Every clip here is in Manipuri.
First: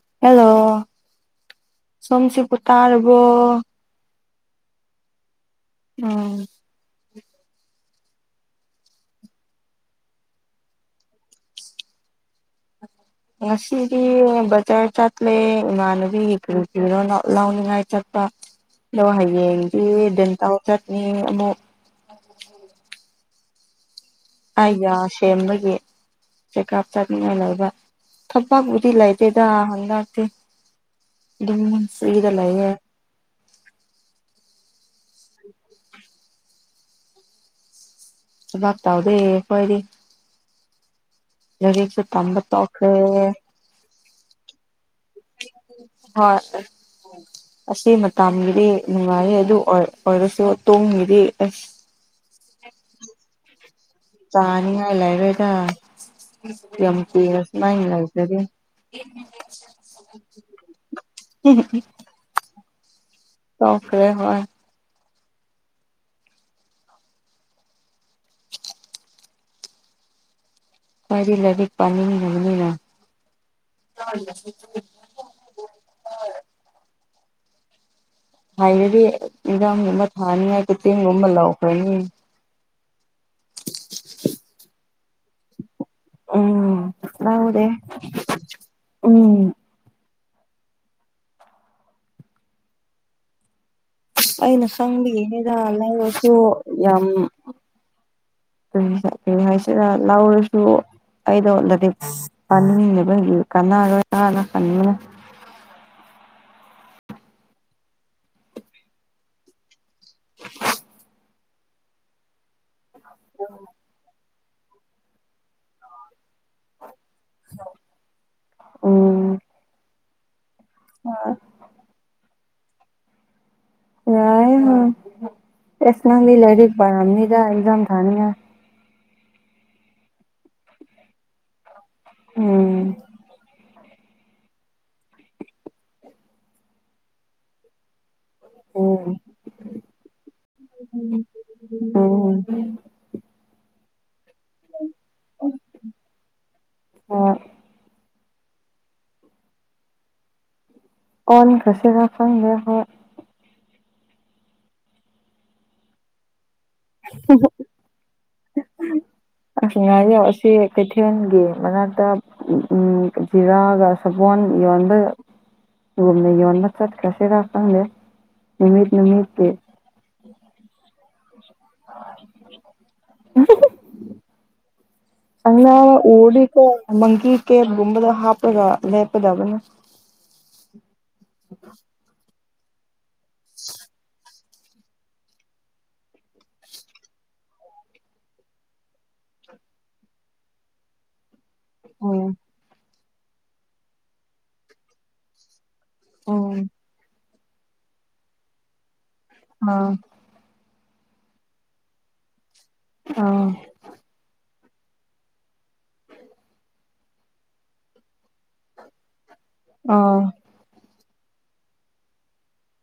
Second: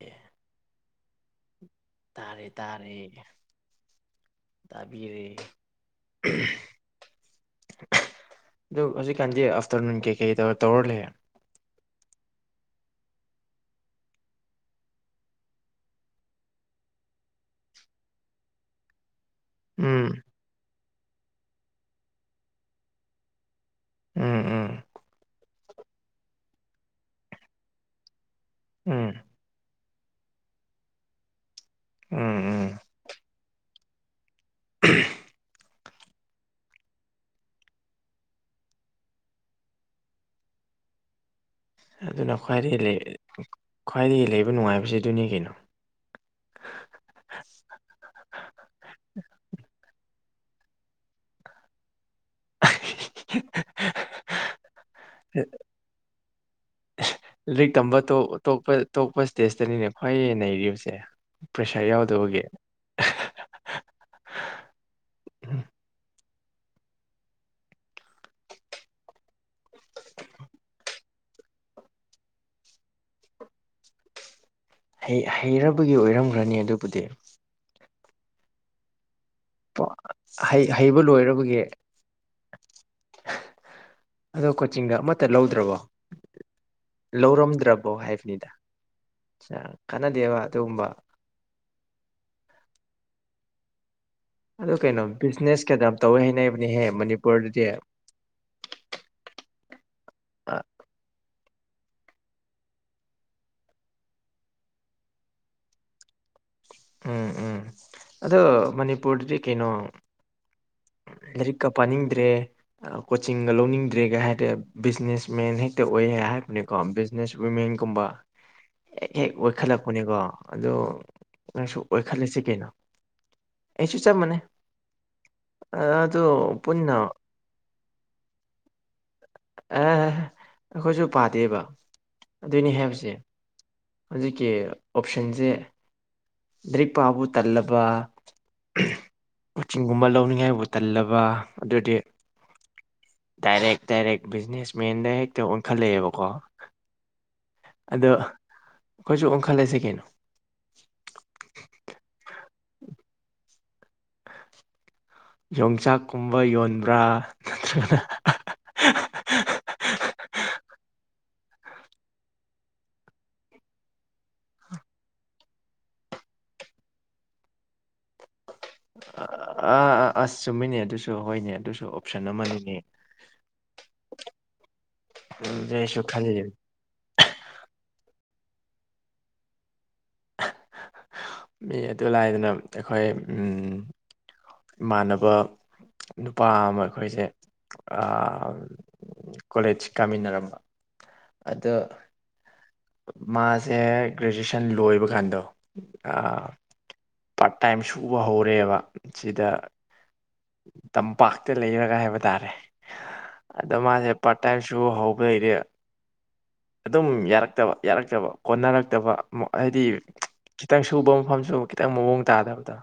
ꯑꯦ ꯍꯂꯣ ꯇꯥꯔꯦ ꯆꯝꯁꯤꯕꯨ ꯇꯥꯔꯔꯕꯣ ꯇꯕꯤ ꯎꯝ [unintelligible] ꯑꯗꯨ ꯍꯧꯖꯤꯛꯀꯥꯟꯗꯤ ꯑꯥꯐꯇꯔꯅꯨꯟ ꯀꯩꯀꯩꯗ ꯇꯧꯔ ꯂꯩ ꯉꯁꯤꯗꯤ ꯖꯥ ꯆ ꯂꯩꯃꯅꯕꯤ ꯏꯔꯣ ꯂꯥꯎꯅꯤꯡꯉꯥꯏ ꯗꯣ ꯍꯌꯦꯡꯗꯤ ꯎꯝ ꯗꯦꯟꯇꯥꯎ ꯆꯠꯅꯤ ꯑꯃꯨꯛ [unintelligible] ꯎꯝ ꯎꯝ ꯑꯣ ꯁꯦꯝꯕꯒꯤ ꯆꯦꯛꯀꯞ ꯆꯠꯅꯤꯡꯉꯥꯏ ꯂꯩꯕ ꯊꯕꯛꯕꯨꯗꯤ ꯎꯝ ꯂꯩꯇꯦꯗ ꯍꯟꯗꯛꯇꯤ ꯎꯝ ꯑꯗꯨꯟꯁꯨꯗꯂꯦ ꯎꯝ ꯥꯛ ꯇꯥꯎꯗꯦ ꯀꯣꯏꯗꯤ ꯑꯗꯨꯅ ꯇꯣꯛꯈ꯭ꯔꯦ ꯈ꯭ꯋꯥꯏꯗꯒꯤ ꯈ꯭ꯋꯥꯏꯗꯒꯤ ꯂꯩꯕ ꯅꯨꯡꯉꯥꯏꯕꯁꯤ ꯑꯗꯨꯅꯤ ꯀꯩꯅꯣ ꯍꯣꯏ ꯑꯁꯤ ꯃꯇꯝꯒꯤꯗꯤ ꯅꯨꯡꯉꯥꯏꯌꯦ ꯑꯗꯨ ꯑꯣꯏ ꯑꯣꯏꯔꯁꯨ ꯇꯣꯡꯉꯤꯗꯤ ꯑ [unintelligible] ꯇꯥꯅꯤ ꯍꯥꯏ ꯂ ꯦꯇ ꯂꯥꯏꯔꯤꯛ ꯇꯝꯕꯄ ꯂꯩꯖꯔꯤ ꯇꯣꯄ ꯏꯁꯇꯦꯖꯇꯅꯤꯅꯦ ꯈ꯭ꯋꯥꯏ ꯅꯩꯔꯤꯕꯁꯦ ꯄ꯭ꯔꯦꯁꯥꯔ ꯌꯥꯎꯗꯣ ꯍꯒꯦ ꯆꯣꯈꯔꯦ ꯍꯣꯏ ꯑ ꯀꯗꯤ ꯂꯗꯤ ꯄꯅꯤ ꯂꯅꯤꯅ ꯍꯩꯔꯕꯒꯤ ꯑꯣꯏꯔꯝꯈ꯭ꯔꯅꯤ ꯑꯗꯨꯕꯨꯗꯤ ꯍꯥꯏꯅꯗꯤ ꯏꯟꯖꯥꯡꯒꯨꯝꯕ ꯊꯥꯅꯤꯉꯥꯏ ꯍꯩ ꯍꯩꯕ ꯈꯨꯇꯦꯡꯒꯨꯝꯕ ꯂꯣꯏꯔꯕꯒꯤ ꯂꯧꯥꯎꯈ꯭ꯔꯅꯤ ꯑꯗꯣ ꯀꯣꯆꯤꯡꯒ ꯑꯃꯠꯇ ꯂꯧꯗ꯭ꯔꯕꯣ ꯎꯝ ꯂꯧꯗꯦ ꯂꯧꯔꯝꯗ꯭ꯔꯕꯣ ꯍꯥꯏꯕꯅꯤꯗ ꯎꯝ ꯑꯗꯨꯦꯕ ꯇꯕ ꯑꯩꯅ ꯁꯪꯕꯤꯉꯅꯤꯗ ꯕꯤꯖꯤꯅꯦꯁ ꯀꯌꯥꯝ ꯇꯧꯋꯦ ꯂꯥꯏꯔꯁꯨ ꯍꯥꯏꯅꯕꯅꯦꯍꯦ ꯌꯥꯝ ꯃꯅꯤꯄꯨꯔꯗꯗꯤ ꯍꯥꯏꯁꯤꯔ ꯂꯥꯎꯔꯁꯨ ꯑ- ꯂꯣꯠꯂꯗꯤ ꯄꯅꯤꯡꯅꯦ ꯑꯩꯈꯣꯏꯒꯤ ꯀꯅꯥꯒ ꯎꯝ ꯎꯝ ꯑꯗꯣ ꯃꯅꯤꯄꯨꯔꯗꯗꯤ ꯀꯩꯅꯣ [unintelligible] ꯂꯥꯏꯔꯤꯛꯀ ꯄꯥꯅꯤꯡꯗ꯭ꯔꯦ ꯀꯣꯆꯤꯡꯒ ꯂꯧꯅꯤꯡꯗ꯭ꯔꯦꯒ ꯍꯥꯏꯦ ꯕꯤꯖꯤꯅꯦꯁꯃꯦꯟ ꯍꯦꯛꯇ ꯑꯣꯏꯌꯦ ꯍꯥꯏ ꯀꯣ ꯕꯤꯖꯤꯅꯦꯁ ꯋꯤꯃꯦꯟꯒꯨꯝꯕ ꯍꯦꯛ ꯎꯝ ꯍꯦꯛ ꯑꯣꯏꯈꯠꯂꯛꯄꯅꯤꯀꯣ ꯑꯗꯣ ꯅꯪꯁꯨ ꯑꯣꯏꯈꯠꯂꯁꯤ ꯀꯩꯅꯣ ꯑꯩꯁꯨ ꯆꯞ ꯃꯥꯟꯅꯩ ꯌꯥꯏ ꯍꯣꯏ ꯑꯗꯣ ꯏꯁꯅꯒꯤ ꯂꯔꯤꯛ ꯄꯨꯟꯅ ꯔꯝꯃꯤꯗ ꯏꯖꯝ ꯊꯅꯤꯌꯥ ꯑꯦ ꯑꯩꯈꯣꯏꯁꯨ ꯄꯥꯗꯦꯕ ꯑꯗꯨꯏꯅꯤ ꯎꯝ ꯍꯥꯏꯕꯁꯦ ꯍꯧꯖꯤꯛꯀꯤ ꯑꯣꯞꯁꯟꯁꯦ ꯗ꯭ꯔꯤꯛ ꯄꯥꯕꯨ ꯇꯜꯂꯕ ꯎꯝ ꯀꯣꯆꯤꯡꯒꯨꯝꯕ ꯂꯧꯅꯤꯡꯉꯥꯏꯕꯨ ꯇꯜꯂꯕ ꯑꯗꯨꯗꯤ ꯎꯝ ꯗꯗꯥꯏꯔꯦ ꯗꯥꯏꯔꯦꯛ ꯕꯤꯖꯤꯅꯦꯁꯃꯦꯟ ꯗꯥꯏ ꯍꯦꯛꯇ ꯑꯣꯟꯈꯠꯂꯛꯑꯦꯕꯀꯣ ꯍꯣꯏ ꯑꯗꯣ ꯑꯩꯈꯣꯏꯁꯨ ꯑꯣꯡꯈꯠꯂꯁꯦ ꯀꯩꯅꯣ ꯑꯣꯟꯈꯔꯥ ꯁꯤꯔꯥ ꯈꯪꯗꯦ ꯍꯣꯏ ꯌꯣꯡꯆꯥꯛ ꯀꯨꯝꯕ ꯌꯣꯟ ꯑꯁ ꯉꯥꯏ ꯌꯥꯁ ꯀꯩꯊꯦꯜꯒꯤ ꯃꯅꯥꯛꯇ ꯖꯤꯔꯥꯒ ꯁꯥꯄꯣꯟ ꯌꯣꯟꯕ ꯌꯅ ꯌꯣꯟ ꯅ ꯆꯠ ꯀꯁꯦꯗꯥꯛꯇꯗꯦ ꯑꯥ ꯑꯥ ꯑꯁ ꯆꯨꯝꯃꯤꯅꯦ ꯑꯗꯨꯁꯨ ꯍꯣꯏꯅꯦ ꯑꯗꯨꯁꯨ ꯑꯣꯞꯁꯟ ꯑꯃꯅꯤꯅꯦ ꯑꯪꯅ ꯑꯗꯨꯗ ꯑꯩꯁꯨ ꯈꯜꯂꯤ ꯑꯣꯗꯤꯀ ꯃꯪꯤꯀꯦ ꯝꯕꯗ ꯍꯥꯄ ꯄꯒ ꯂꯦꯞꯀꯗꯧꯕꯅꯤ ꯃꯤ ꯑꯗꯨ ꯂꯥꯏꯗꯅ ꯑꯩꯈꯣꯏ ꯎ ꯏꯃꯥꯟꯅꯕ ꯅꯨꯄꯥ ꯑꯃ ꯑꯩꯈꯣꯏꯁꯦ ꯀꯣꯂꯦꯖ ꯀꯥꯃꯤꯟꯅꯔꯝꯕ ꯑꯗ ꯎꯝ ꯃꯥꯁꯦ ꯒ꯭ꯔꯦꯖꯨꯑꯦꯁꯟ ꯂꯣꯏꯕ ꯀꯥꯟꯗꯣ ꯑꯣ ꯄꯥꯔꯠ ꯇꯥꯏꯝ ꯁꯨꯕ ꯍꯧꯔꯦꯕ ꯁꯤꯗ ꯑꯥ ꯇꯝꯄꯥꯛꯇ ꯂꯩꯔꯒ ꯍꯥꯏꯕ ꯇꯥꯔꯦ ꯑꯥ ꯑꯗꯣ ꯃꯥꯁꯦ ꯇꯥꯏꯁꯨ ꯍꯧꯕ ꯂꯩꯔꯦ ꯑꯗꯨꯝ ꯌꯥꯔꯛꯇꯕ ꯌꯥꯔꯛꯇꯕ ꯀꯣꯟꯅꯔꯛꯇꯕ ꯍꯥꯏꯗꯤ ꯑꯥ ꯈꯤꯇꯪ ꯁꯨꯕ ꯃꯐꯝꯁꯨ ꯈꯤꯇꯪ ꯃꯑꯣꯡ ꯇꯥꯗꯕꯗꯣ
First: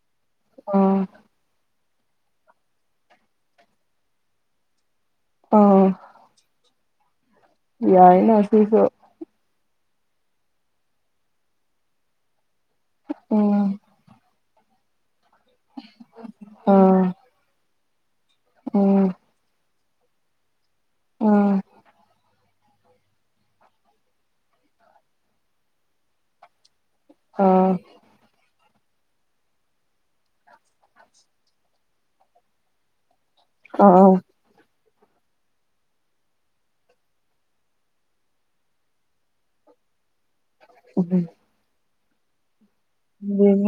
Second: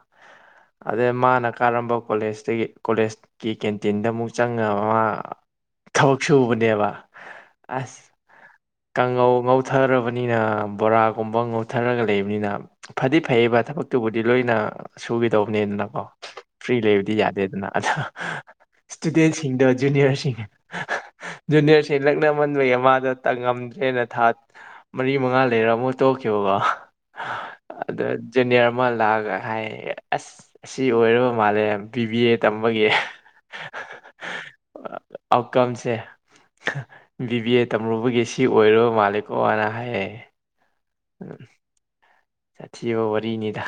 ꯑꯥ ꯑꯗꯩ ꯃꯥꯅ ꯀꯥꯔꯝꯕ ꯀꯣꯂꯦꯖꯇꯒꯤ ꯀꯣꯂꯦꯖꯀꯤ ꯀꯦꯟꯇꯤꯟꯗ ꯑꯃꯨꯛ ꯆꯪꯉ ꯃꯥ ꯑꯥ ꯊꯕꯛ ꯁꯨꯕꯅꯦꯕ ꯑꯁ ꯌꯥꯏꯅ ꯁꯤꯁꯨ ꯀꯪꯉꯧ ꯊꯔꯕꯅꯤꯅ ꯕꯣꯔꯥꯒꯨꯝꯕ ꯉꯧꯊꯔꯒ ꯂꯩꯕꯅꯤꯅ ꯐꯗꯤ ꯐꯩꯌꯦꯕ ꯎꯝ ꯊꯕꯛꯇꯨꯕꯨꯗꯤ ꯂꯣꯏꯅ ꯁꯨꯒꯗꯧꯕꯅꯤꯗꯅꯀꯣ ꯐ꯭ꯔꯤ ꯑꯥ ꯂꯩꯕꯗꯤ ꯌꯥꯗꯦꯗꯅ ꯑꯗ ꯎꯝ ꯏꯁꯇꯨꯗꯦꯟꯁꯤꯡꯗ ꯨꯅꯤꯌꯔ ꯑꯥ ꯨꯅꯤꯌꯔ ꯇꯃꯟꯕꯒꯤ ꯑꯃꯗ ꯇꯪꯉꯝꯗ꯭ꯔꯦꯅ ꯊꯥ ꯃꯔꯤ ꯃꯉꯥ ꯂꯩꯔ ꯑꯃꯨꯛ ꯇꯣꯛꯈꯤꯕꯀꯣ ꯑꯥ ꯑꯗ ꯖꯅꯤꯌꯥ ꯑꯃ ꯂꯥꯛꯑꯒ ꯍꯥꯏ ꯑꯁ ꯑꯁꯤ ꯑꯣꯏꯔꯕ ꯃꯥꯜꯂꯦ ꯕꯤ ꯕꯤ ꯑꯦ ꯇꯝꯕꯒꯤ ꯑꯥ ꯑꯥꯎꯠꯀꯝꯁꯦ ꯕꯤꯕꯤ ꯑꯦ ꯇꯝꯔꯨꯕꯒꯤ ꯁꯤ ꯑꯣꯏꯔꯣ ꯃꯥꯜꯂꯤꯛꯣꯅ ꯍꯥꯏ ꯎ ꯁꯥꯊꯤꯕ ꯋꯥꯔꯤꯅꯤꯗ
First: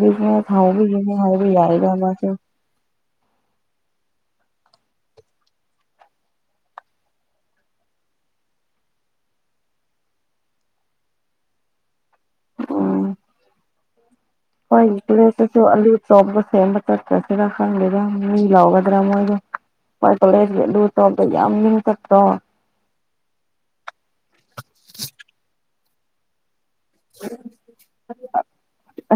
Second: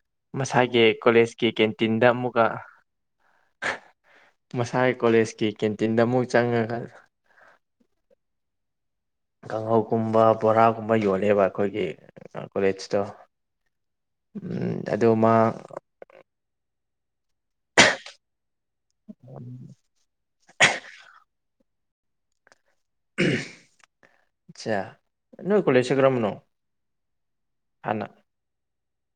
ꯕꯤꯖꯤꯅꯦꯁ ꯃꯁꯥꯒꯤ ꯍꯧꯕꯒꯤꯅꯦ ꯍꯥꯏꯕ ꯀꯣꯂꯦꯖꯀꯤ ꯌꯥꯏꯗ ꯀꯦꯟꯇꯤꯟꯗ ꯃꯥꯁꯨ ꯑꯃꯨꯛꯀ ꯑꯟꯑꯣꯗꯤꯕꯜ ꯃꯁꯥꯒꯤ ꯀꯣꯂꯦꯖꯀꯤ ꯀꯦꯟꯇꯤꯟꯗ ꯑꯃꯨꯛ ꯆꯪꯉꯒ ꯀꯥꯡꯍꯧꯒꯨꯝꯕ ꯕꯣꯔꯥꯒꯨꯝꯕ ꯌꯣꯜꯂꯦꯕ ꯑꯩꯈꯣꯏꯒꯤ ꯀꯣꯂꯦꯖꯇ ꯎꯝ ꯍꯣꯏ ꯏꯁꯨ ꯑ ꯆꯣꯕꯁ ꯁꯦꯝ ꯇꯦ ꯁꯤꯔ ꯈꯪꯗꯦꯗ ꯃꯤ ꯂꯥꯎꯒꯗ꯭ꯔꯥ ꯃꯣꯏꯗꯣꯂꯁ ꯑꯗꯨ ꯇ ꯌꯥꯝ ꯆꯠꯇꯣ ꯑꯆꯥ ꯅꯣꯏ ꯀꯣꯂꯦꯁꯒ꯭ꯔꯝꯅꯣ ꯍꯅ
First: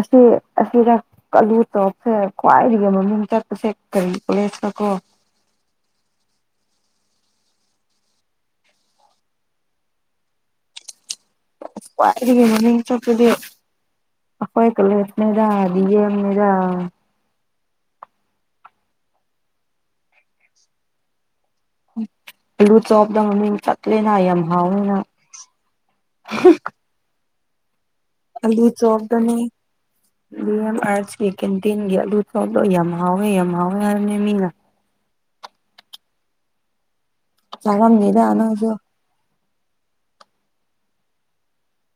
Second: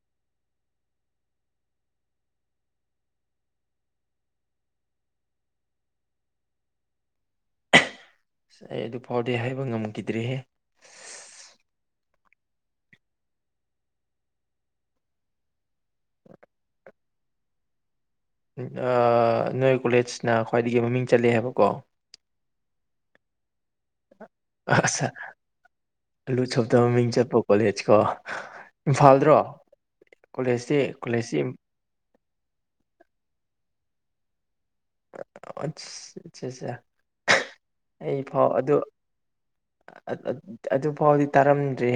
ꯑꯁꯤ ꯑꯁꯤꯗ ꯑꯥꯂꯨ ꯇꯣꯞꯁꯦ ꯈ꯭ꯋꯥꯏꯗꯒꯤ ꯃꯃꯤꯡ ꯆꯠꯄꯁꯦ ꯀꯔꯤ ꯀꯣꯂ ꯊꯀꯣ ꯑꯟꯑꯣꯗꯤꯕꯜ ꯁ ꯑꯩ ꯑꯗꯨ ꯐꯥꯎꯗꯤ ꯍꯥꯏꯕ ꯉꯝꯈꯤꯗ꯭ꯔꯦꯍꯦ ꯋꯥꯏ ꯆꯄꯗꯤ ꯑꯩꯈꯣꯏ ꯀꯂꯠꯅꯦꯗ ꯑꯅꯦꯗ ꯅꯣꯏ ꯀꯣꯂꯦꯖꯅ ꯈ꯭ꯋꯥꯏꯗꯒꯤ ꯃꯃꯤꯡ ꯆꯠꯂꯦ ꯍꯥꯏꯕ ꯍꯜꯂꯨ ꯆ ꯑꯣꯞꯗ ꯃ ꯌꯦ ꯇ ꯀꯦꯅꯥ ꯌꯥꯝ ꯍꯥꯎꯋꯦꯅ ꯑꯁ ꯑꯂꯨ ꯆꯣꯞꯇ ꯃꯃꯤꯡ ꯆꯠꯄ ꯀꯣꯂꯦꯖ ꯀꯣ ꯑꯂꯨ ꯆꯧꯅꯤ ꯏꯝꯐꯥꯜꯗ꯭ꯔꯣ ꯀꯣꯂꯦꯖꯇꯤ ꯕꯤꯦꯝ ꯑꯔ ꯀꯣꯂꯦꯖꯇꯤ ꯀꯇꯤꯟ ꯑ ꯆꯣꯂꯣ ꯌꯥꯝ ꯍꯥꯎꯋꯦ ꯌꯥꯝ ꯍꯥꯎꯋꯦ ꯍꯥꯏꯕꯅꯦ ꯃꯤꯅ ꯑ ꯑꯆꯥ ꯑꯆꯥ ꯆꯔꯝ ꯌꯦꯗꯥꯅꯁꯨꯣ ꯑꯗꯨꯐꯥꯎꯗꯤ ꯇꯥꯔꯝꯗ꯭ꯔꯦ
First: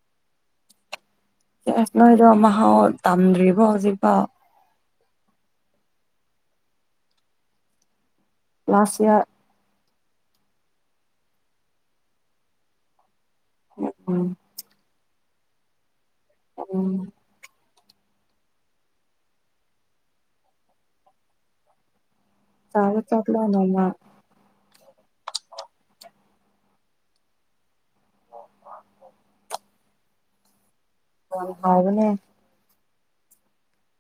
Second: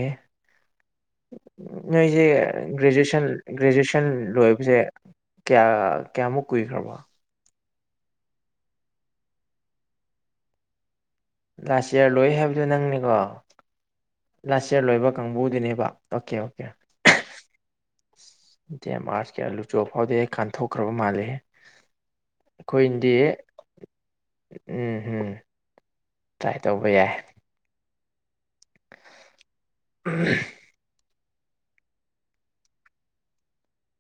ꯑꯁ ꯅꯣꯏꯁꯦ ꯅꯣꯏꯗꯣ ꯃꯍꯥꯎ ꯒ꯭ꯔꯦꯖꯨꯌꯦꯁꯟ ꯇꯝꯗ꯭ꯔꯤꯕꯣ ꯒ꯭ꯔꯦꯖꯨꯑꯦꯁꯟ ꯍꯧꯖꯤꯛꯐꯥꯎ ꯂꯣꯏꯕꯁꯦ ꯀꯌꯥ ꯀꯌꯥꯃꯨꯛ ꯀꯨꯏꯈ꯭ꯔꯕ ꯂꯥꯁꯌꯥ ꯂꯥꯁ ꯏꯌꯥꯔ ꯂꯣꯏ ꯍꯥꯏꯕꯗꯨꯣ ꯅꯪꯅꯦꯀꯣ ꯎꯝ ꯂꯥꯁ ꯏꯌꯥꯔ ꯂꯣꯏꯕ ꯀꯥꯡꯕꯨꯗꯨꯅꯦꯕ ꯑꯣꯀꯦ ꯑꯣꯀꯦ ꯎꯝ ꯗꯦ ꯃꯥꯔꯁ ꯀꯌꯥ ꯂꯨꯆꯕ ꯐꯥꯎꯗꯦ ꯀꯥꯟꯊꯣꯛꯈ꯭ꯔꯕ ꯃꯥꯜꯂꯦꯦ ꯇꯥꯔ ꯆꯥꯠꯂꯅꯃ ꯎꯝ ꯎꯝ ꯇ꯭ꯔꯥꯏ ꯇꯧꯕ ꯌꯥꯏ ꯎꯝ ꯀ ꯍꯥꯏꯕꯅꯦ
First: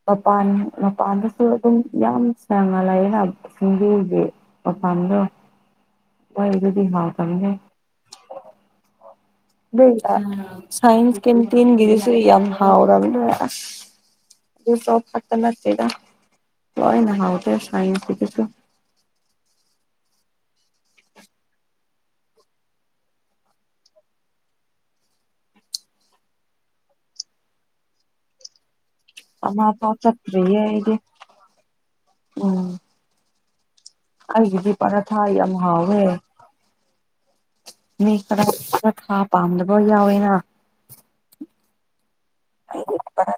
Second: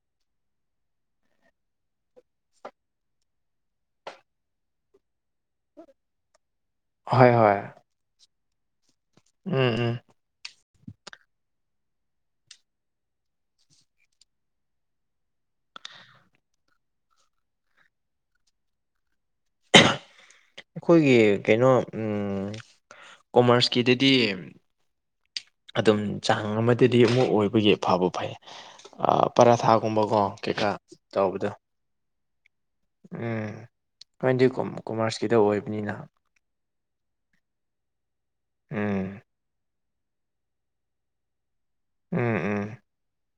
ꯃꯄꯥꯟ ꯃꯄꯥꯟꯗꯁꯨ ꯑꯗꯨꯝ ꯌꯥꯝ ꯁꯅꯂꯥꯏꯌꯦꯅ ꯐꯟꯕꯤꯒꯤ ꯐꯗꯣ ꯎꯝ ꯏꯗꯗꯤ ꯍꯥꯎ ꯇꯅꯤꯅꯦ ꯎꯝ ꯎꯝ ꯁꯥꯏꯟꯁ ꯀꯇꯤꯟ ꯔꯤꯁꯤ ꯌꯥꯝ ꯍꯥꯥꯎꯔꯗ ꯑꯗꯨ ꯁꯣꯞ ꯍꯥꯥꯛꯇꯅꯁꯤꯗ ꯂꯥꯏꯅ ꯍꯥꯎꯥꯎꯗ ꯁꯥꯏꯟꯁꯗꯁꯨ ꯑꯍ ꯑꯩꯈꯣꯏꯒꯤ ꯀꯩꯅꯣ ꯀꯣꯃꯥꯔꯁꯀꯤꯗꯗꯤ ꯑꯗꯨꯝ ꯆꯥꯡ ꯑꯃꯗꯗꯤ ꯑꯃꯨꯛ ꯑꯣꯏꯕꯒꯤ ꯐꯕ ꯐꯩ ꯑꯃꯐꯥꯎ ꯄꯔꯥꯊꯥꯒꯨꯝꯕꯀꯣ ꯆꯠꯇ꯭ꯔꯤꯌꯦ ꯀꯩꯀꯥ ꯑꯩꯗꯤ ꯇꯧꯕꯗꯣ ꯎꯝ ꯅꯣꯏꯗꯤ ꯑꯩꯒꯤꯗꯤꯄꯔ ꯊꯥ ꯀꯣꯃꯔꯁꯀꯤꯗ ꯌꯥꯝ ꯑꯣꯏꯕꯅꯤꯅ ꯍꯥꯎꯋꯦ ꯃꯤ ꯈꯔ ꯈ ꯊꯥ ꯎꯝ ꯄꯥꯝꯗꯕ ꯌꯥꯎꯦꯅ ꯎꯝ ꯎꯝ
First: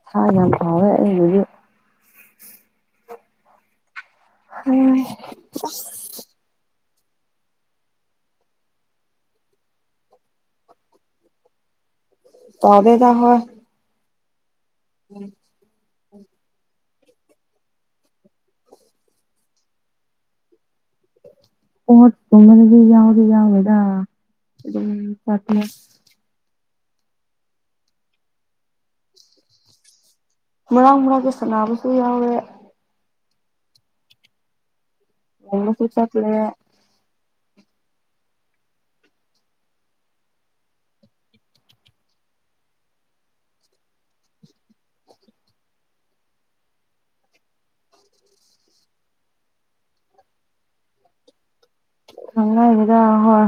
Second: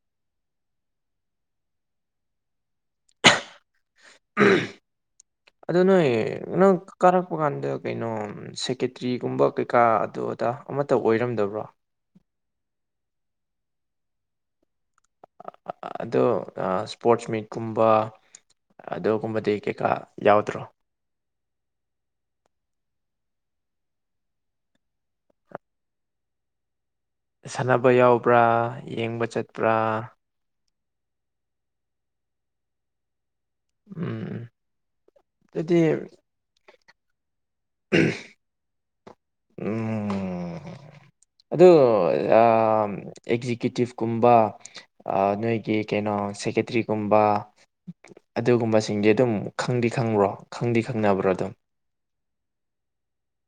ꯁꯥ ꯌꯥꯝ ꯐꯥꯎꯋꯦ ꯑꯩꯕꯨꯁꯨ ꯑꯗꯨ ꯅꯣꯏ ꯅꯪ ꯀꯥꯔꯛꯄ ꯀꯥꯟꯗ ꯀꯩꯅꯣ ꯁꯦꯀꯦꯇ꯭ꯔꯤꯒꯨꯝꯕ ꯀꯩꯀꯥ ꯑꯗꯨ ꯑꯗꯥ ꯑꯃꯠꯇ ꯑꯣꯏꯔꯝꯗꯕ꯭ꯔꯣ ꯀꯦꯗ ꯍꯣꯣꯏ ꯎꯝ ꯑꯗꯣ ꯏꯁꯄꯣꯔꯠꯁ ꯃꯤꯠꯀꯨꯝꯕ ꯑꯗꯨꯒꯨꯝꯕꯗꯤ ꯀꯩꯀꯥ ꯌꯥꯎꯗ꯭ꯔꯣ ꯍꯠ ꯇꯃꯗꯤ ꯌꯥꯎꯗꯤ ꯌꯥꯎꯗꯥ ꯁꯥꯟꯅꯕ ꯌꯥꯎꯕ꯭ꯔꯥ ꯌꯦꯡꯕ ꯆꯠꯄ꯭ꯔꯥ ꯃꯔꯥꯡ ꯃꯔꯥꯡ ꯀ ꯁꯥꯟꯕꯁꯨ ꯌꯥꯎꯔꯦ ꯎꯝ ꯎꯝ ꯌꯦꯟꯅ ꯄꯨꯨꯔꯠꯇꯇꯂꯦ ꯎꯝ ꯎꯝ ꯑꯗꯨ ꯑꯦꯛꯖꯤꯀ꯭ꯌꯨꯇꯤꯞ ꯀꯨꯝꯕ ꯅꯣꯏꯒꯤ ꯀꯩꯅꯣ ꯁꯦꯀꯦꯇꯔꯤꯒꯨꯝꯕ ꯑꯗꯨꯒꯨꯝꯕꯁꯤꯡꯗꯤ ꯑꯗꯨꯝ ꯈꯪꯗꯤ ꯈꯪꯕ꯭ꯔꯣ ꯈꯪꯗꯤ ꯈꯪꯅꯕ꯭ꯔꯣ ꯑꯗꯨꯝ ꯆꯉꯗ ꯍꯣꯏ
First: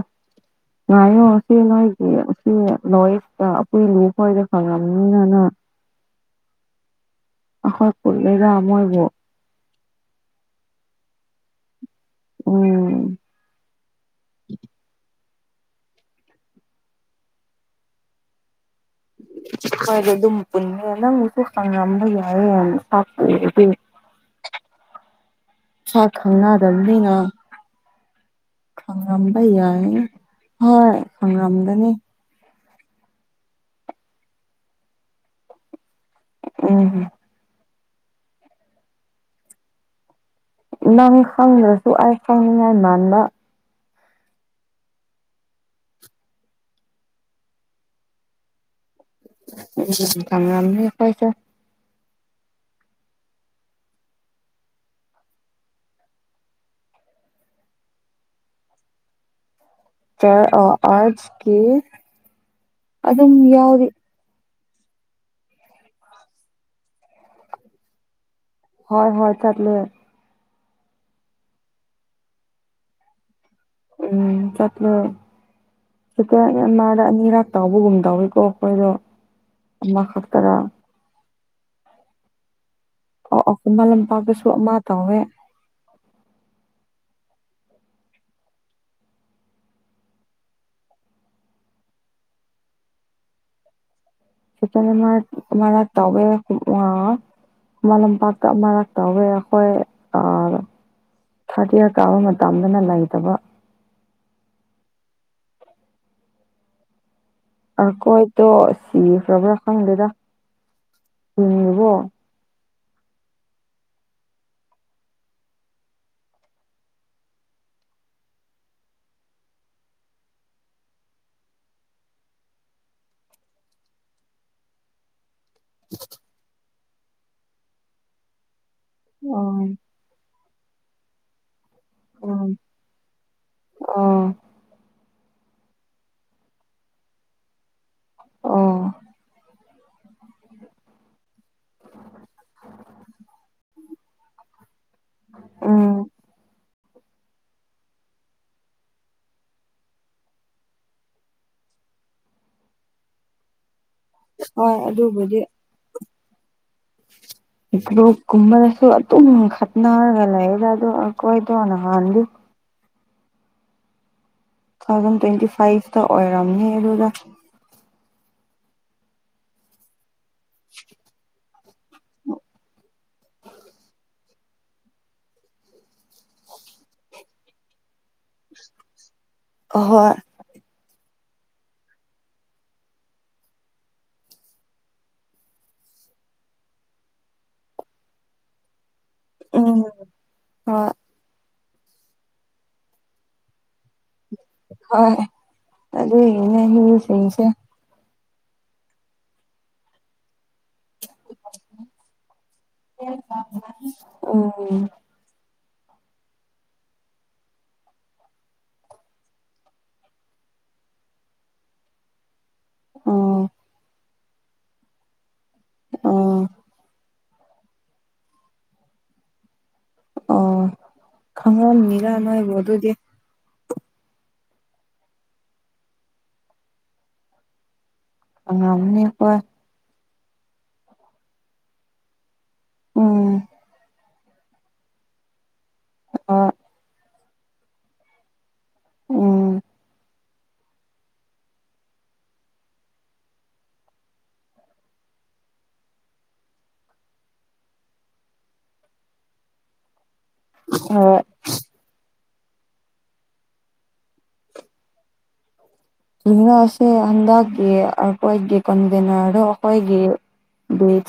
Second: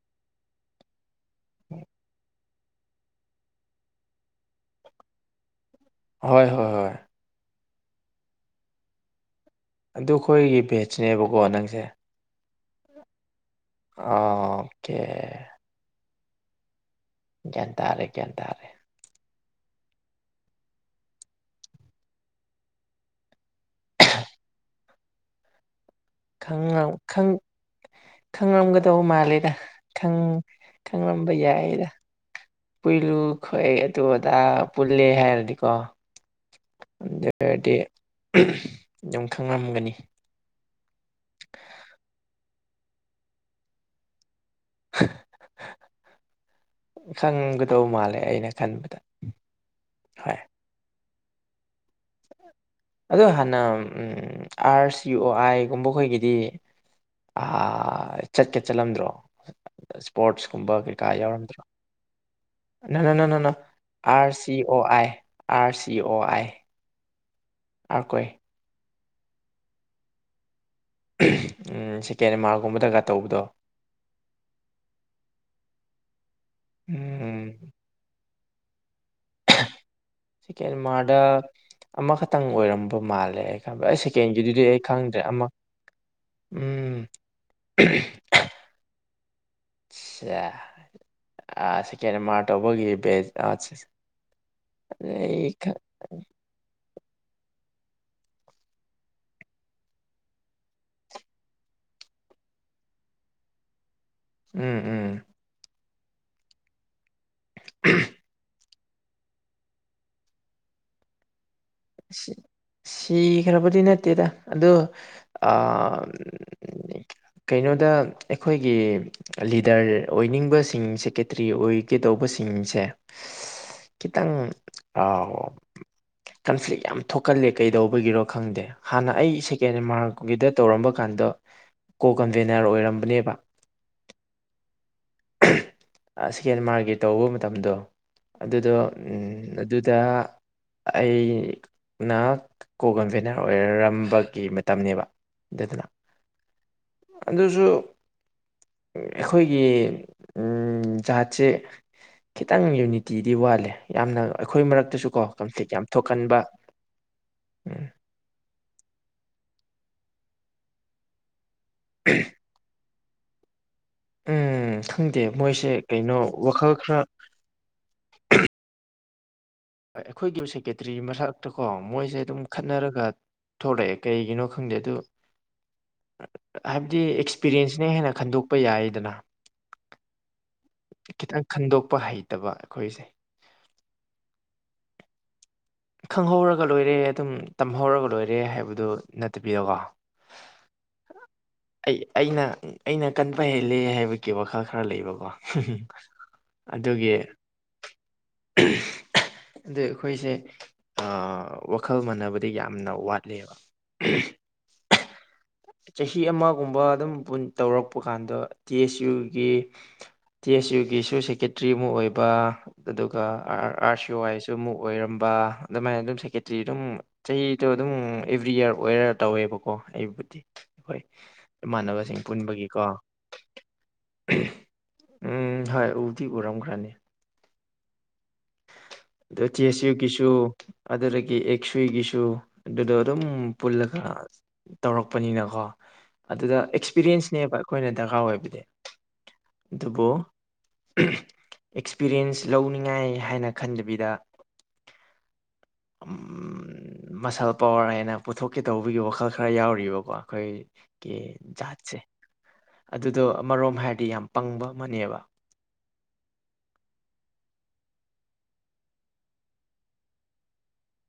ꯉꯥꯏꯌꯣ ꯁꯤ ꯅꯣꯏꯒꯤ ꯁꯤ ꯂꯣꯏꯛꯇ ꯎꯄꯨꯏ ꯂꯨ ꯈꯣꯏꯗ ꯐꯪꯉꯅꯤꯅꯅ ꯍꯣꯏ ꯍꯣꯏ ꯍꯣꯏ ꯑ ꯍꯣꯏ ꯀꯦꯔ ꯑꯃꯣꯏꯕꯨꯣ ꯑꯗꯨ ꯑꯩꯈꯣꯏꯒꯤ ꯚꯦꯖꯅꯦꯕꯀꯣ ꯅꯪꯁꯦ ꯎꯝ ꯑ ꯑꯣꯀꯦ ꯟꯇꯥꯔꯦ ꯀꯟꯇꯥꯔꯦ ꯍꯥꯏꯣꯏꯗꯤ ꯑꯗꯨꯝ ꯄꯨꯟꯅꯃꯦ ꯅꯪꯁꯨ ꯍꯪꯉꯝꯕ ꯌꯥꯏꯌꯦꯅꯥꯛꯄꯗꯤ ꯑꯍ ꯍꯥ ꯈꯪꯅꯗꯅꯤꯅ ꯈꯪꯉꯝꯒꯗꯧ ꯃꯥꯜꯂꯦꯗ ꯍꯣꯏ ꯈꯪꯂꯝꯝꯕ ꯌꯥꯏꯗ ꯈꯪꯉꯝꯒꯅꯤ ꯄꯨꯨꯂꯨ ꯈ ꯑꯩ ꯑꯗꯨ ꯑꯗꯥ ꯄꯨꯜꯂꯦ ꯍꯥꯏꯔꯗꯤꯀꯣ ꯑ ꯑꯗꯨ ꯑꯣꯏꯔꯗꯤ ꯑꯗꯨꯝ ꯈꯪꯉꯝꯒꯅꯤ ꯅꯪ ꯈꯪꯗ꯭ꯔꯁꯨ ꯑꯩ ꯈꯪꯅꯤꯉꯥꯏ ꯃꯥꯟꯕ ꯈꯪꯒꯗꯧ ꯃꯥꯜꯂꯦ ꯑꯩꯅ ꯈꯟꯕꯗ ꯎ ꯊꯃꯦꯈꯣꯏꯁ ꯑꯗ ꯍꯥꯟꯅ ꯑꯥꯔ ꯁꯤ ꯌꯨ ꯑꯣ ꯑꯥꯏꯒꯨꯝꯕꯈꯣꯏꯒꯤꯗꯤ ꯑꯥ ꯆꯠꯀꯦ ꯆꯠꯂꯝꯗ꯭ꯔꯣ꯫ ꯆꯔ ꯁ꯭ꯄꯣꯔꯠꯁ ꯑꯣ ꯀꯨꯝꯕ ꯀꯩꯀꯥ ꯑꯥꯔꯠꯁꯀꯤ ꯌꯥꯎꯔꯝꯗ꯭ꯔꯥ ꯅ ꯑꯗꯨꯝ ꯅ ꯌꯥꯎꯔꯤ ꯑꯥꯔꯠꯁ꯫ ꯁꯤ ꯑꯣ ꯑꯥꯏ ꯑꯥꯔ ꯁꯤ ꯑꯣ ꯑꯥꯏ꯫ ꯑꯈꯣꯏ꯫ ꯍꯣꯏ ꯍꯣꯏ ꯆꯠꯂ ꯎꯝ ꯁꯦꯀꯦꯟ ꯃꯥꯔꯛꯀꯨꯝꯕꯗꯒ ꯇꯧꯕꯗꯣ ꯎꯝ ꯆꯥꯠꯇ ꯆꯠꯇꯨꯔꯗ ꯑꯅꯤ ꯍꯔꯥꯛ ꯎꯝ ꯇꯥꯎꯕꯒꯨꯝ ꯇꯧꯏꯤꯀꯣ ꯑꯩꯈꯣꯏꯅ ꯀꯦꯟꯃꯥꯔꯗ ꯑꯃꯈꯛꯇꯪ ꯑꯣꯏꯔꯝꯕ ꯑꯣ ꯃꯥꯜꯂꯦ ꯑꯣ ꯑꯩ ꯈꯪꯕ ꯈꯨꯃꯟ ꯑꯩ ꯂꯝꯄꯥꯛꯇꯁꯨ ꯁꯦꯀꯦꯟꯒꯤꯗꯨꯗꯤ ꯑꯃ ꯑꯩ ꯇꯧꯋꯦ ꯈꯪꯗ꯭ꯔꯦ ꯑꯃꯛ ꯎꯝ ꯑ ꯁꯦꯀꯦꯟ ꯃꯥꯔꯠꯕꯒꯤ ꯦ ꯁꯤꯇꯦ ꯃꯥꯔ ꯇꯃꯦ ꯑ ꯂꯝꯄꯥꯛꯇ ꯃꯔꯛ ꯇꯧꯋꯦ ꯑꯩꯈꯣꯏ ꯑ ꯊꯥꯔꯠ ꯏꯌꯥꯔ ꯀꯥꯕ ꯃꯇꯝꯗꯅ ꯂꯩꯇꯕ ꯎꯝ ꯎꯝ ꯑꯈꯣꯏ ꯇꯣ ꯁꯤ ꯐ꯭ꯔꯕ꯭ꯔ ꯈꯪꯗꯗ ꯎ [inaudible] ꯁꯤꯈ꯭ꯔꯕꯨꯗꯤ ꯅꯠꯇꯦꯗ ꯑꯗꯣ ꯑ ꯀꯩꯅꯣꯗ ꯑꯩꯈꯣꯏꯒꯤ ꯂꯤꯗꯔ ꯑꯣꯏꯅꯤꯡꯕꯁꯤꯡ ꯁꯦꯀꯦꯇ꯭ꯔꯤ ꯑꯣꯏꯒꯦ ꯇꯧꯕ ꯁꯤꯡꯁꯦ ꯈꯤꯇꯪ [inaudible] ꯀꯟꯐ꯭ꯂꯤꯛ ꯌꯥꯝ ꯊꯣꯛꯀꯜꯂꯦ ꯀꯩꯗꯧꯕꯒꯤꯔꯣ ꯈꯪꯗꯦ ꯍꯥꯟꯅ ꯑꯩ ꯁꯦꯀꯦꯟ ꯎꯝ ꯃꯥꯔꯛꯀꯤꯗ ꯇꯧꯔꯝꯕ ꯀꯥꯟꯗ ꯀꯣ ꯎꯝ ꯀꯟꯚꯦꯅꯔ ꯑꯣꯏꯔꯝꯕꯅꯦꯕ ꯑꯣ ꯁ ꯍꯦꯟ ꯃꯥꯔꯒꯤꯦ ꯇꯧꯕ ꯃꯇꯝꯗꯣ ꯑꯗꯨꯗꯣ ꯑꯣ ꯎꯝ ꯑꯗꯨꯗ ꯑꯩꯅ ꯀꯣ ꯀꯟꯚꯦꯅꯔ ꯑꯣꯏꯔꯔꯝꯕꯒꯤ ꯇꯝꯅꯦꯕ ꯑꯗꯨꯗꯨꯅ ꯎꯝ ꯑꯗꯨꯁꯨ ꯑꯩꯈꯣꯏꯒꯤ ꯖꯍꯥꯠꯁꯦ ꯈꯤꯇꯪ ꯌꯨꯅꯤꯇꯤꯗꯤ ꯋꯥꯠꯂꯦ ꯌꯥꯝꯅ ꯑꯩꯈꯣꯏ ꯍꯣꯏ ꯃꯔꯛꯇꯁꯨ ꯀꯣ ꯀꯝꯐ꯭ꯂꯤꯛ ꯌꯥꯝ ꯊꯣꯛꯀꯟꯕ ꯎꯝ ꯏ꯭ꯔꯣꯛ ꯀꯨꯝꯕꯗꯁꯨ ꯑꯗꯨꯝ ꯈꯠꯅꯔꯒ ꯂꯩꯗ ꯑ ꯑꯩꯣꯏ ꯊꯣꯅ ꯍꯥꯗꯤ꯫ ꯎꯝ ꯇꯨ ꯊꯥꯎꯖꯟ ꯈꯪꯗꯦ ꯇ꯭ꯋꯦꯟꯇꯤ ꯃꯣꯏꯁꯦ ꯐꯥꯏꯚꯇ ꯀꯩꯅꯣ ꯑꯣꯏꯔꯝꯅꯤ ꯋꯥꯈꯜ ꯑꯗꯨ ꯈꯔ ꯑꯩꯈꯣꯏꯒꯤ ꯁꯦꯀꯦꯇꯔꯤ ꯃꯔꯛ ꯑ ꯀꯣ ꯃꯣꯏꯁꯦ ꯑꯗꯨꯝ ꯈꯠꯅꯔꯒ ꯊꯣꯛꯂꯛꯑꯦ ꯀꯩꯒꯤꯅꯣ ꯈꯪꯗꯦ ꯑꯗꯨ ꯍꯥꯏꯕꯗꯤ ꯑꯦꯛꯁꯄꯤꯔꯤꯌꯦꯟꯁꯅ ꯍꯦꯟꯅ ꯈꯟꯗꯣꯛꯄ ꯌꯥꯏꯗꯅ ꯍꯣꯏ ꯈꯤꯇꯪ ꯈꯟꯗꯣꯛꯄ ꯍꯩꯇꯕ ꯑꯩꯈꯣꯏꯁꯦ ꯈꯪꯍꯧꯔꯒ ꯂꯣꯏꯔꯦ ꯑꯗꯨꯝ ꯇꯝꯍꯧꯔꯒ ꯂꯣꯏꯔꯦ ꯍꯥꯏꯕꯗꯨ ꯅꯠꯇꯄꯤ ꯀꯣ ꯎꯝ ꯍꯣꯏ ꯑꯩ ꯑꯩꯅ ꯑꯩꯅ ꯀꯟꯕ ꯍꯦꯜꯂꯦ ꯍꯥꯏꯕꯒꯤ ꯀꯤ ꯋꯥꯈꯜ ꯈꯔ ꯍꯣꯏ ꯂꯩꯕꯀꯣ ꯎ ꯑꯗꯨꯒꯤꯅꯦ ꯑꯗꯨꯒꯤ ꯃꯤꯁꯤꯡꯁꯦ ꯑꯗꯨ ꯑꯩꯈꯣꯏꯁꯦ ꯋꯥꯈꯜ ꯃꯥꯟꯅꯕꯗꯤ ꯌꯥꯝꯅ ꯋꯥꯠꯂꯤꯕ ꯎꯝ ꯆꯍꯤ ꯑꯃꯒꯨꯝꯕ ꯑꯗꯨꯝ ꯇꯧꯔꯛꯄ ꯀꯥꯟꯗ ꯇꯤ ꯑꯦꯁ ꯌꯨꯒꯤ ꯇꯤ ꯑꯦꯁ ꯌꯨꯒꯤꯁꯨ ꯁꯦꯀꯦꯇ꯭ꯔꯤ ꯑꯃ ꯑꯣꯏꯕ ꯑꯗꯨꯒ ꯎꯝ ꯑꯥꯔ ꯁꯤ ꯑꯣ ꯑꯥꯏꯁꯨ ꯑꯃꯨꯛ ꯑꯣꯏꯔꯝꯕ ꯑꯗꯨꯃꯥꯏꯅ ꯑꯗꯨꯝ ꯎꯝ ꯁꯦꯀꯦꯇ꯭ꯔꯤ ꯑꯗꯨꯝ ꯆꯍꯤꯗꯣ ꯑꯗꯨꯝ ꯑꯦꯕ꯭ꯔꯤ ꯏꯔ ꯑꯣꯏꯔ ꯇꯧꯋꯦꯕꯀꯣ ꯑꯩꯕꯨꯗꯤ ꯑꯣ ꯍꯣꯏ ꯈꯪꯉꯝꯅꯤꯗ ꯏꯃꯥꯟꯅꯕꯁꯤꯡ ꯅꯣꯏꯕꯨ ꯄꯨꯟꯕꯒꯤꯀꯣ ꯑꯗꯨꯗꯤ ꯎꯝ ꯍꯣꯏ ꯎꯗꯤ ꯎꯔꯝꯈ꯭ꯔꯅꯤ ꯎꯝ ꯑ ꯆꯦꯁ ꯌꯨꯒꯤꯁꯨ ꯑꯗꯨꯗꯒꯤ ꯑꯦꯛꯁꯋꯤꯒꯤꯁꯨ ꯑꯗꯨꯗꯣ ꯑꯗꯨꯝ ꯎꯝ ꯄꯨꯜꯂꯒ ꯇꯧꯔꯛꯄꯅꯤꯅꯀꯣ ꯍꯣꯏ ꯑꯗꯨꯗ ꯑꯦꯛꯁꯄꯤꯔꯤꯌꯦꯟꯁ ꯅꯦꯕ ꯑꯩꯈꯣꯏꯅ ꯗꯔꯀꯥꯔ ꯑꯣꯏꯕꯗꯤ ꯎꯝ ꯑꯗꯨꯕꯨ ꯑꯦꯛꯁꯄꯤꯔꯤꯌꯦꯟꯁ ꯂꯧꯅꯤꯡꯉꯥꯏ ꯍꯥꯏꯅ ꯈꯟꯗꯕꯤꯗ ꯎꯝ ꯃꯁꯜ ꯄꯋꯥꯔ ꯍꯥꯏꯅ ꯄꯨꯊꯣꯛꯀꯦ ꯇꯧꯕꯒꯤ ꯋꯥꯈꯜ ꯈꯔ ꯌꯥꯎꯔꯤꯕꯀꯣ ꯈꯣꯏ ꯀ ꯍꯣꯏ ꯌꯥꯁ ꯑꯗꯨꯗꯣ ꯑꯃꯔꯣꯝ ꯍꯥꯏꯔꯗꯤ ꯌꯥꯝ ꯄꯪꯕ ꯑꯃꯅꯦꯕ ꯅꯥ ꯑꯁ ꯍꯗꯥꯛꯒꯦ ꯀꯣꯏꯒꯦ ꯀꯟꯚꯦꯅꯔ ꯑꯩꯈꯣꯏꯒꯦ ꯑꯟꯏꯟꯇꯦꯜꯂꯤꯖꯦꯕꯜ